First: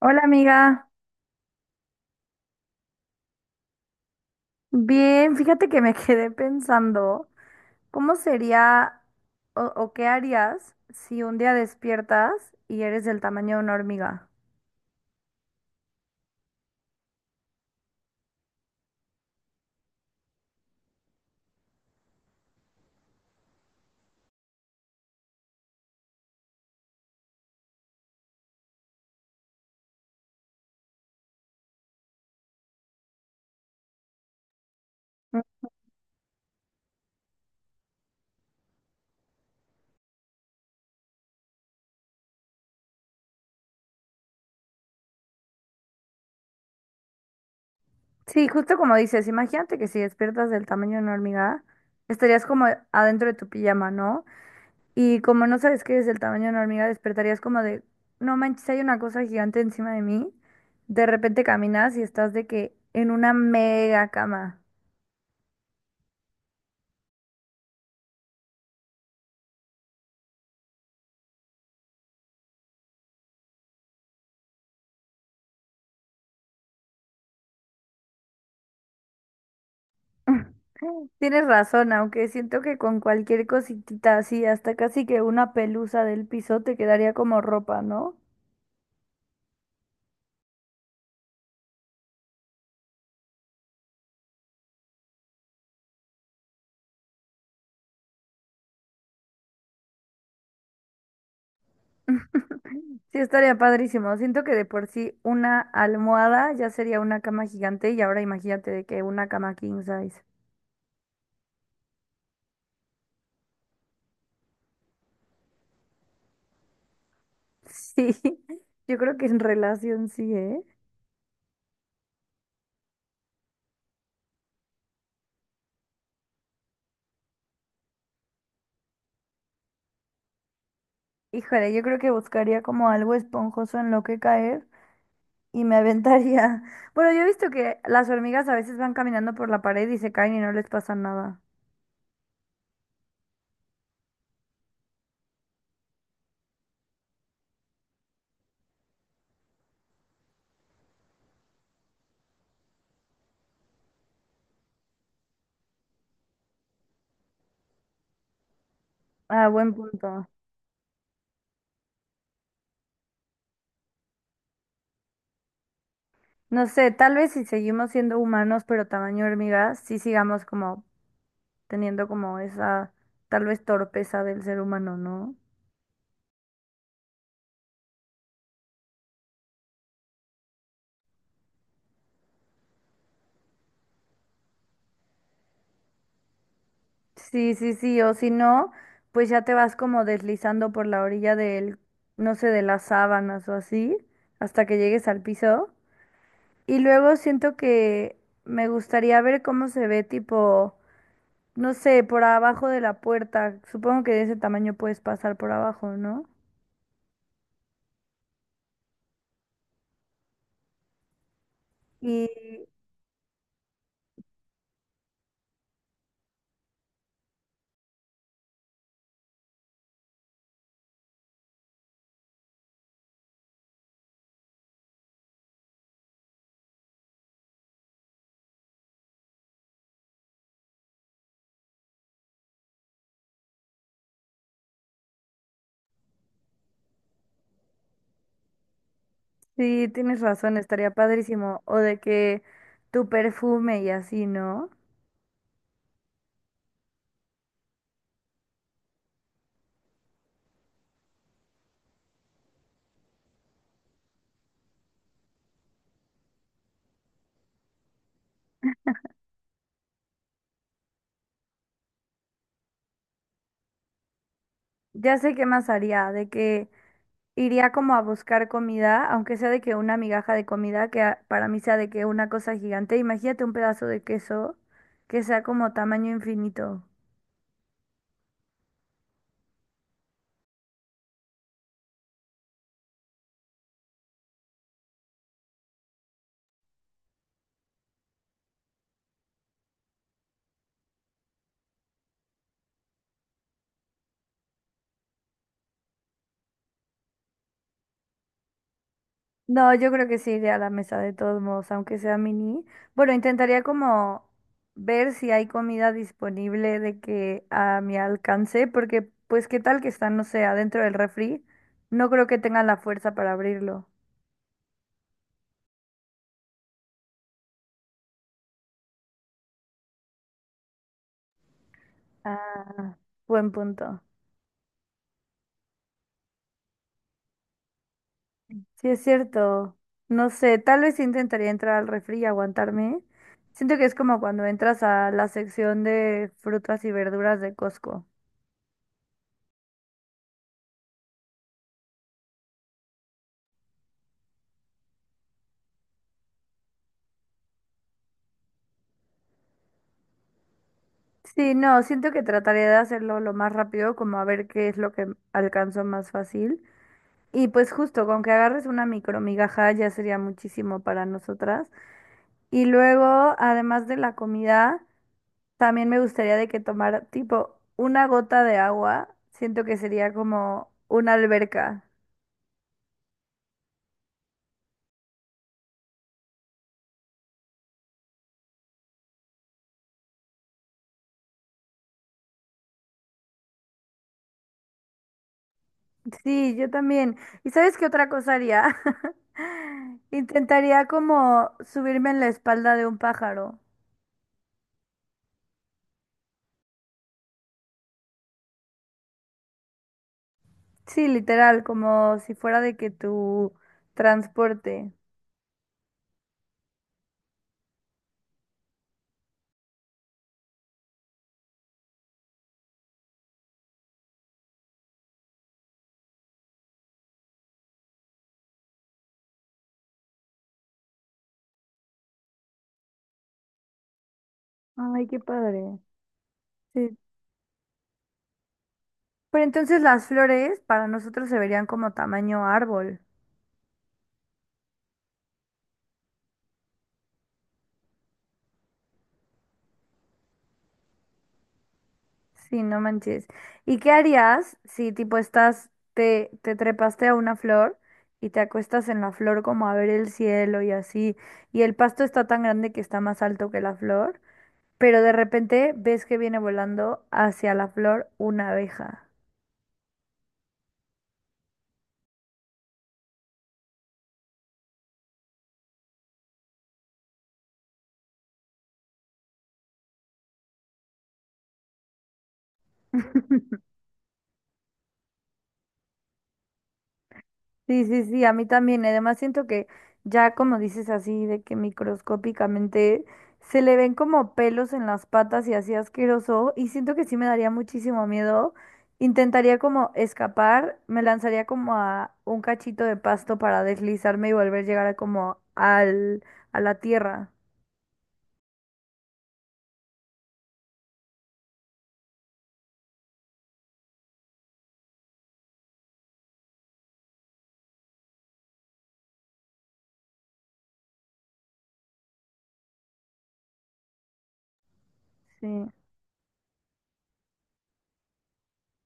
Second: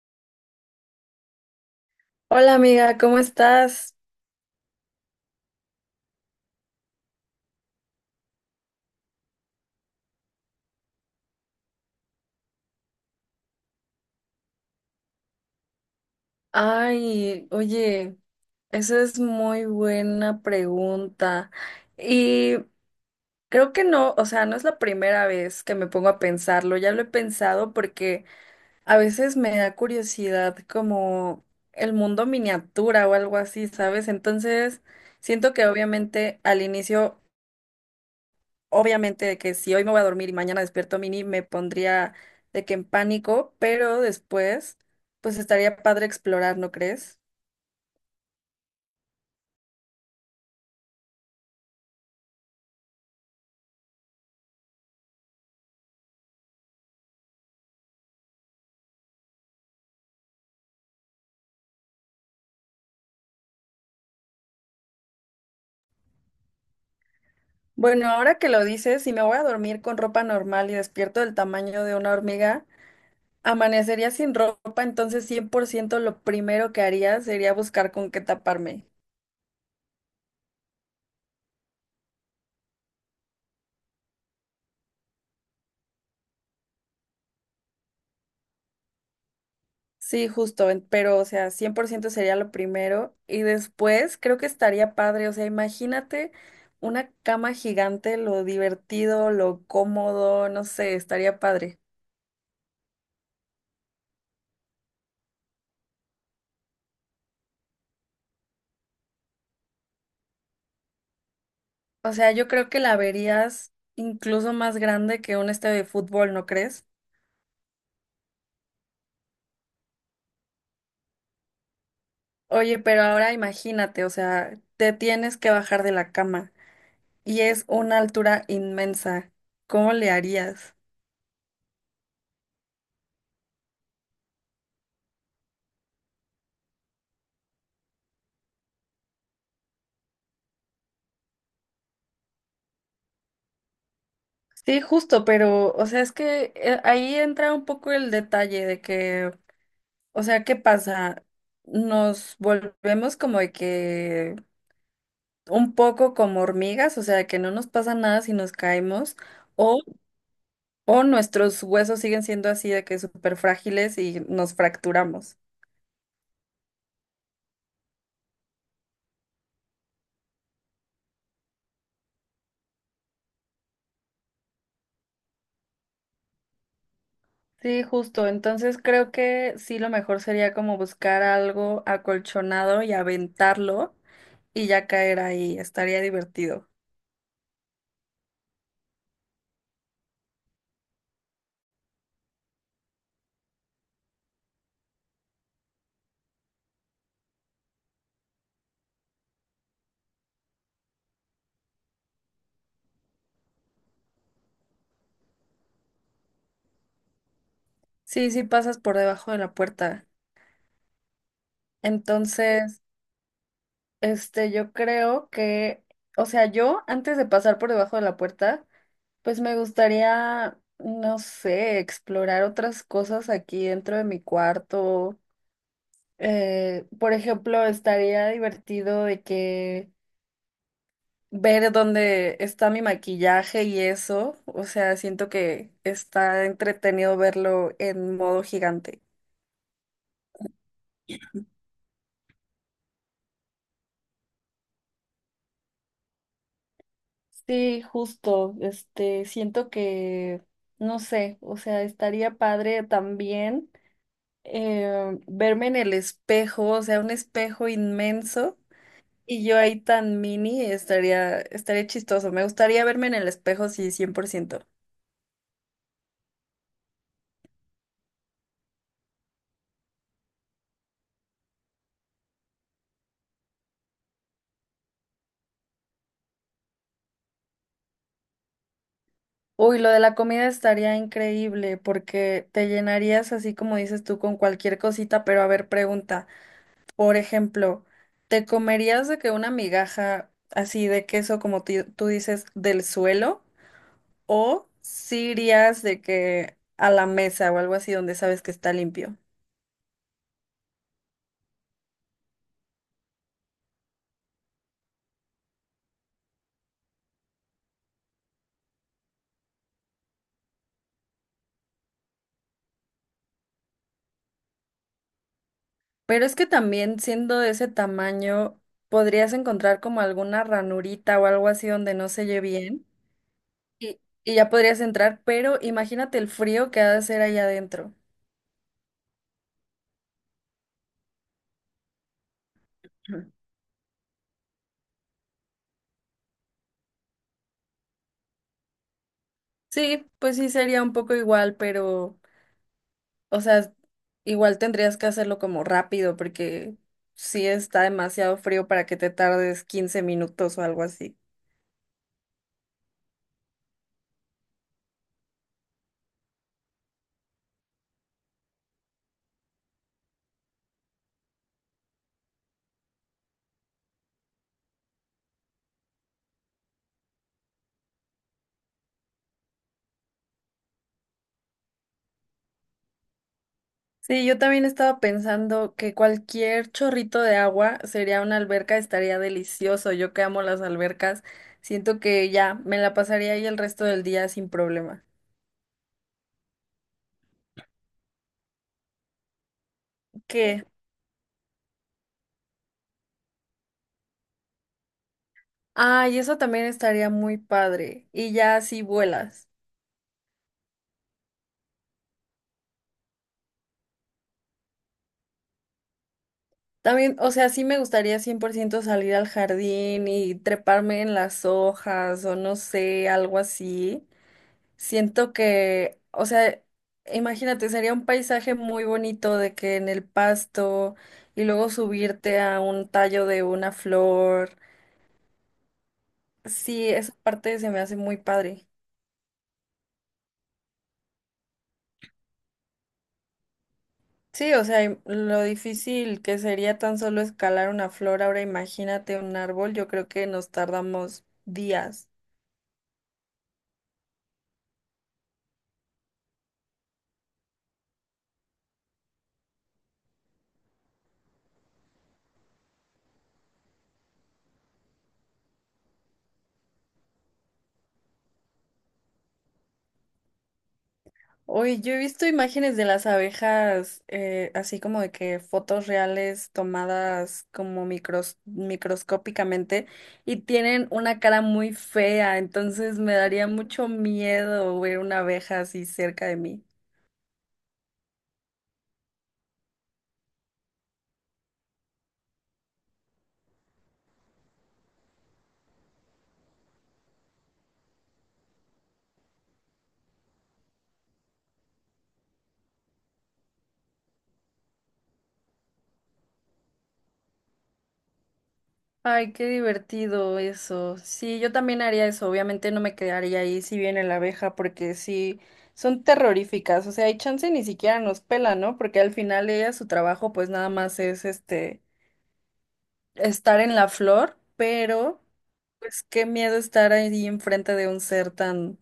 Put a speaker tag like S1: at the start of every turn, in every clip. S1: Hola amiga,
S2: Hola amiga, ¿cómo estás?
S1: bien, fíjate que me quedé pensando, ¿cómo sería o qué harías si un día despiertas y eres del tamaño de una hormiga?
S2: Ay, oye, esa es muy buena pregunta. Y creo que no, o sea, no es la primera vez que me pongo a pensarlo, ya lo he pensado porque a veces me da curiosidad como el mundo miniatura o algo así, ¿sabes? Entonces,
S1: Mm.
S2: siento que obviamente al inicio obviamente de que si hoy me voy a dormir y mañana despierto mini, me pondría de que en pánico, pero después, pues estaría padre explorar, ¿no crees?
S1: Sí, justo como dices, imagínate que si despiertas del tamaño de una hormiga, estarías como adentro de tu pijama, ¿no? Y como no sabes que eres del tamaño de una hormiga, despertarías como de, no manches, hay una cosa gigante encima de mí. De repente caminas y estás de que en una mega cama.
S2: Bueno, ahora que lo dices, si me voy a dormir con ropa normal y despierto del tamaño de una hormiga, amanecería sin ropa, entonces 100% lo primero que haría sería buscar con qué taparme.
S1: Tienes razón, aunque siento que con cualquier cositita así, hasta casi que una pelusa del piso te quedaría como ropa, ¿no?
S2: Sí, justo, pero o sea, 100% sería lo primero y después creo que estaría padre, o sea, imagínate una cama gigante, lo divertido, lo cómodo, no sé, estaría padre.
S1: Sí, estaría padrísimo. Siento que de por sí una almohada ya sería una cama gigante y ahora imagínate de que una cama king size.
S2: O sea, yo creo que la verías incluso más grande que un estadio de fútbol, ¿no crees?
S1: Sí, yo creo que en relación sí, ¿eh?
S2: Oye, pero ahora imagínate, o sea, te tienes que bajar de la cama y es una altura inmensa. ¿Cómo le harías?
S1: Híjole, yo creo que buscaría como algo esponjoso en lo que caer y me aventaría. Bueno, yo he visto que las hormigas a veces van caminando por la pared y se caen y no les pasa nada.
S2: Sí, justo, pero, o sea, es que ahí entra un poco el detalle de que, o sea, ¿qué pasa? Nos volvemos como de que un poco como hormigas, o sea, que no nos pasa nada si nos caemos,
S1: Ah, buen
S2: o,
S1: punto.
S2: o nuestros huesos siguen siendo así de que súper frágiles y nos fracturamos.
S1: No sé, tal vez si seguimos siendo humanos pero tamaño hormiga, sí sigamos como teniendo como esa tal vez torpeza del ser humano, ¿no?
S2: Sí, justo. Entonces creo que sí lo mejor sería como buscar algo acolchonado y aventarlo y ya caer ahí. Estaría divertido.
S1: Sí, sí, sí, o si no, pues ya te vas como deslizando por la orilla del, no sé, de las sábanas o así, hasta que llegues al piso. Y luego siento que me gustaría ver cómo se ve tipo, no sé, por abajo de la puerta. Supongo que de ese tamaño puedes pasar por abajo, ¿no?
S2: Sí, sí pasas por debajo de la puerta.
S1: Y
S2: Entonces, este, yo creo que, o sea, yo antes de pasar por debajo de la puerta, pues me gustaría, no sé, explorar otras cosas aquí dentro de mi cuarto. Por ejemplo, estaría divertido de que ver dónde está mi maquillaje y eso. O sea, siento que está entretenido verlo en modo gigante.
S1: sí, tienes razón, estaría padrísimo. O de que tu perfume y así, ¿no?
S2: Sí, justo, este, siento que, no sé, o sea, estaría padre también verme en el espejo, o sea, un espejo inmenso y yo ahí tan mini, estaría, estaría chistoso, me gustaría verme en el espejo, sí, 100%.
S1: Ya sé qué más haría, de que iría como a buscar comida, aunque sea de que una migaja de comida, que a- para mí sea de que una cosa gigante. Imagínate un pedazo de queso que sea como tamaño infinito.
S2: Uy, lo de la comida estaría increíble porque te llenarías así como dices tú con cualquier cosita, pero a ver, pregunta. Por ejemplo, ¿te comerías de que una migaja así de queso, como tú dices, del suelo? ¿O si irías de que a la mesa o algo así donde sabes que está limpio?
S1: No, yo creo que sí iré a la mesa de todos modos, aunque sea mini. Bueno, intentaría como ver si hay comida disponible de que a mi alcance, porque pues qué tal que está, no sé, adentro del refri. No creo que tengan la fuerza para abrirlo.
S2: Pero es que también siendo de ese tamaño, podrías encontrar como alguna ranurita o algo así donde no se oye bien
S1: Ah, buen punto.
S2: y, y ya podrías entrar, pero imagínate el frío que ha de hacer allá adentro.
S1: Sí, es cierto. No sé, tal vez intentaría entrar al refri y aguantarme.
S2: Ujú.
S1: Siento que es como cuando entras a la sección de frutas y verduras de Costco.
S2: Sí, pues sí sería un poco igual, pero... O sea, igual tendrías que hacerlo como rápido porque sí está demasiado frío para que te tardes 15 minutos o algo así.
S1: Sí, no, siento que trataré de hacerlo lo más rápido, como a ver qué es lo que alcanzo más fácil. Y pues justo, con que agarres una micromigaja ya sería muchísimo para nosotras. Y luego, además de la comida, también me gustaría de que tomara tipo una gota de agua. Siento que sería como una alberca.
S2: Sí, yo también estaba pensando que cualquier chorrito de agua sería una alberca, estaría delicioso. Yo que amo las albercas, siento que ya me la pasaría ahí el resto del día sin problema.
S1: Sí, yo también. ¿Y sabes qué otra cosa haría?
S2: ¿Qué?
S1: Intentaría como subirme en la espalda de un pájaro.
S2: Ah, y eso también estaría muy padre. Y ya así vuelas.
S1: Sí, literal, como si fuera de que tu transporte.
S2: También, o sea, sí me gustaría 100% salir al jardín y treparme en las hojas o no sé, algo así. Siento que, o sea, imagínate, sería un paisaje muy bonito de que en el pasto y luego subirte a un tallo de una flor.
S1: Ay, qué padre.
S2: Sí,
S1: Sí.
S2: esa parte se me hace muy padre.
S1: Pero entonces las flores para nosotros se verían como tamaño árbol.
S2: Sí, o sea, lo difícil que sería tan solo escalar una flor, ahora imagínate un árbol, yo creo que nos tardamos días.
S1: Sí, no manches. ¿Y qué harías si tipo estás, te trepaste a una flor y te acuestas en la flor como a ver el cielo y así, y el pasto está tan grande que está más alto que la flor, pero de repente ves que viene volando hacia la flor una abeja?
S2: Hoy yo he visto imágenes de las abejas, así como de que fotos reales tomadas como microscópicamente y tienen una cara muy fea, entonces me daría mucho miedo ver una abeja así cerca de mí.
S1: Sí, sí, sí, a mí también. Además, siento que ya como dices así, de que microscópicamente se le ven como pelos en las patas y así asqueroso, y siento que sí me daría muchísimo miedo. Intentaría como escapar, me lanzaría como a un cachito de pasto para deslizarme y volver a llegar a como al, a la tierra.
S2: Ay, qué divertido eso. Sí, yo también haría eso. Obviamente no me quedaría ahí si viene la abeja, porque sí, son terroríficas. O sea, hay chance ni siquiera nos pelan, ¿no? Porque al final ella, su trabajo, pues nada más es este, estar en la flor, pero
S1: Sí.
S2: pues qué miedo estar ahí enfrente de un ser tan,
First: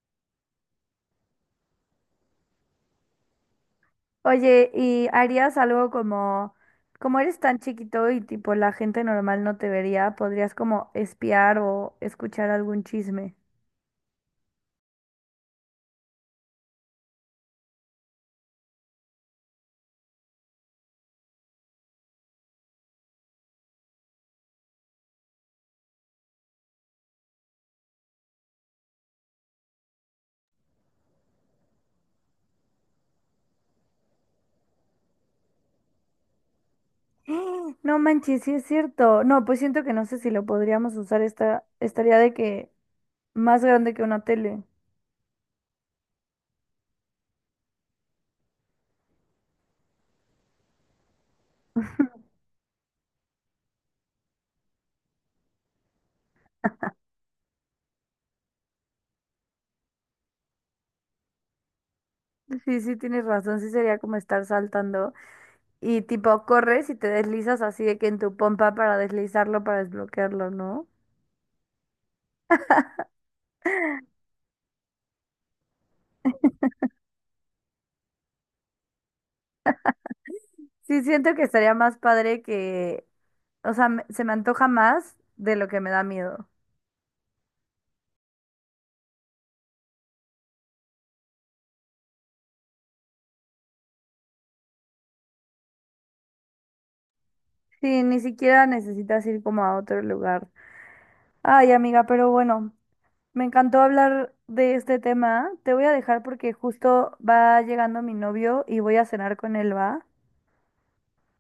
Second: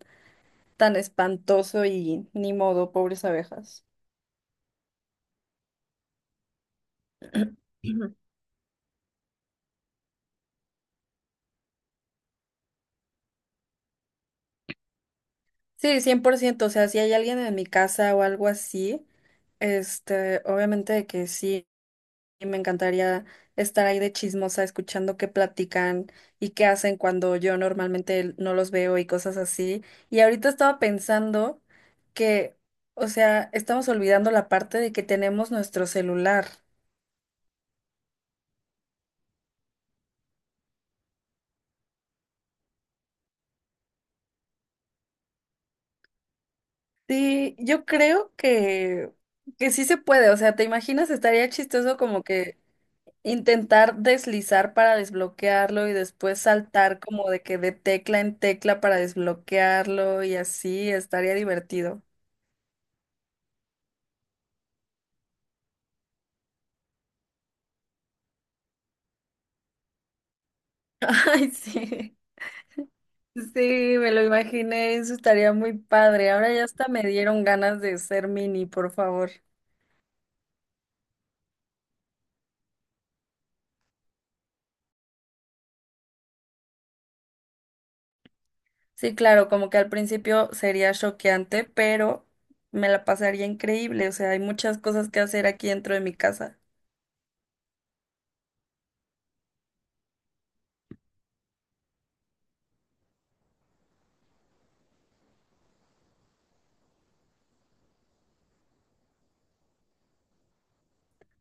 S2: tan espantoso y ni modo, pobres abejas.
S1: Oye, ¿y harías algo como, como eres tan chiquito y tipo la gente normal no te vería, podrías como espiar o escuchar algún chisme?
S2: Sí, 100%. O sea, si hay alguien en mi casa o algo así, este, obviamente que sí. Y me encantaría estar ahí de chismosa escuchando qué platican y qué hacen cuando yo normalmente no los veo y cosas así. Y ahorita estaba pensando que, o sea, estamos olvidando la parte de que tenemos nuestro celular.
S1: ¡Ah! No manches, sí es cierto. No, pues siento que no sé si lo podríamos usar esta, estaría de que más grande que una tele.
S2: Sí, yo creo que sí se puede, o sea, ¿te imaginas? Estaría chistoso como que intentar deslizar para desbloquearlo y después saltar como de que de tecla en tecla para desbloquearlo y así, estaría divertido.
S1: Sí, sí, tienes razón, sí sería como estar saltando y tipo corres y te deslizas así de que en tu pompa para deslizarlo, para desbloquearlo, ¿no?
S2: Ay, sí. Sí, me lo imaginé, eso estaría muy padre. Ahora ya hasta me dieron ganas de ser mini, por favor.
S1: Sí, siento que estaría más padre que, o sea, me- se me antoja más de lo que me da miedo.
S2: Sí, claro, como que al principio sería choqueante, pero me la pasaría increíble. O sea, hay muchas cosas que hacer aquí dentro de mi casa.
S1: Sí, ni siquiera necesitas ir como a otro lugar. Ay, amiga, pero bueno, me encantó hablar de este tema. Te voy a dejar porque justo va llegando mi novio y voy a cenar con él, ¿va?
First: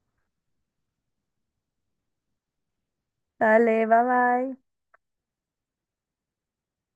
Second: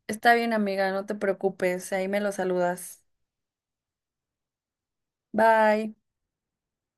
S2: Está bien, amiga, no te preocupes, ahí me lo saludas.
S1: Dale, bye bye.
S2: Bye.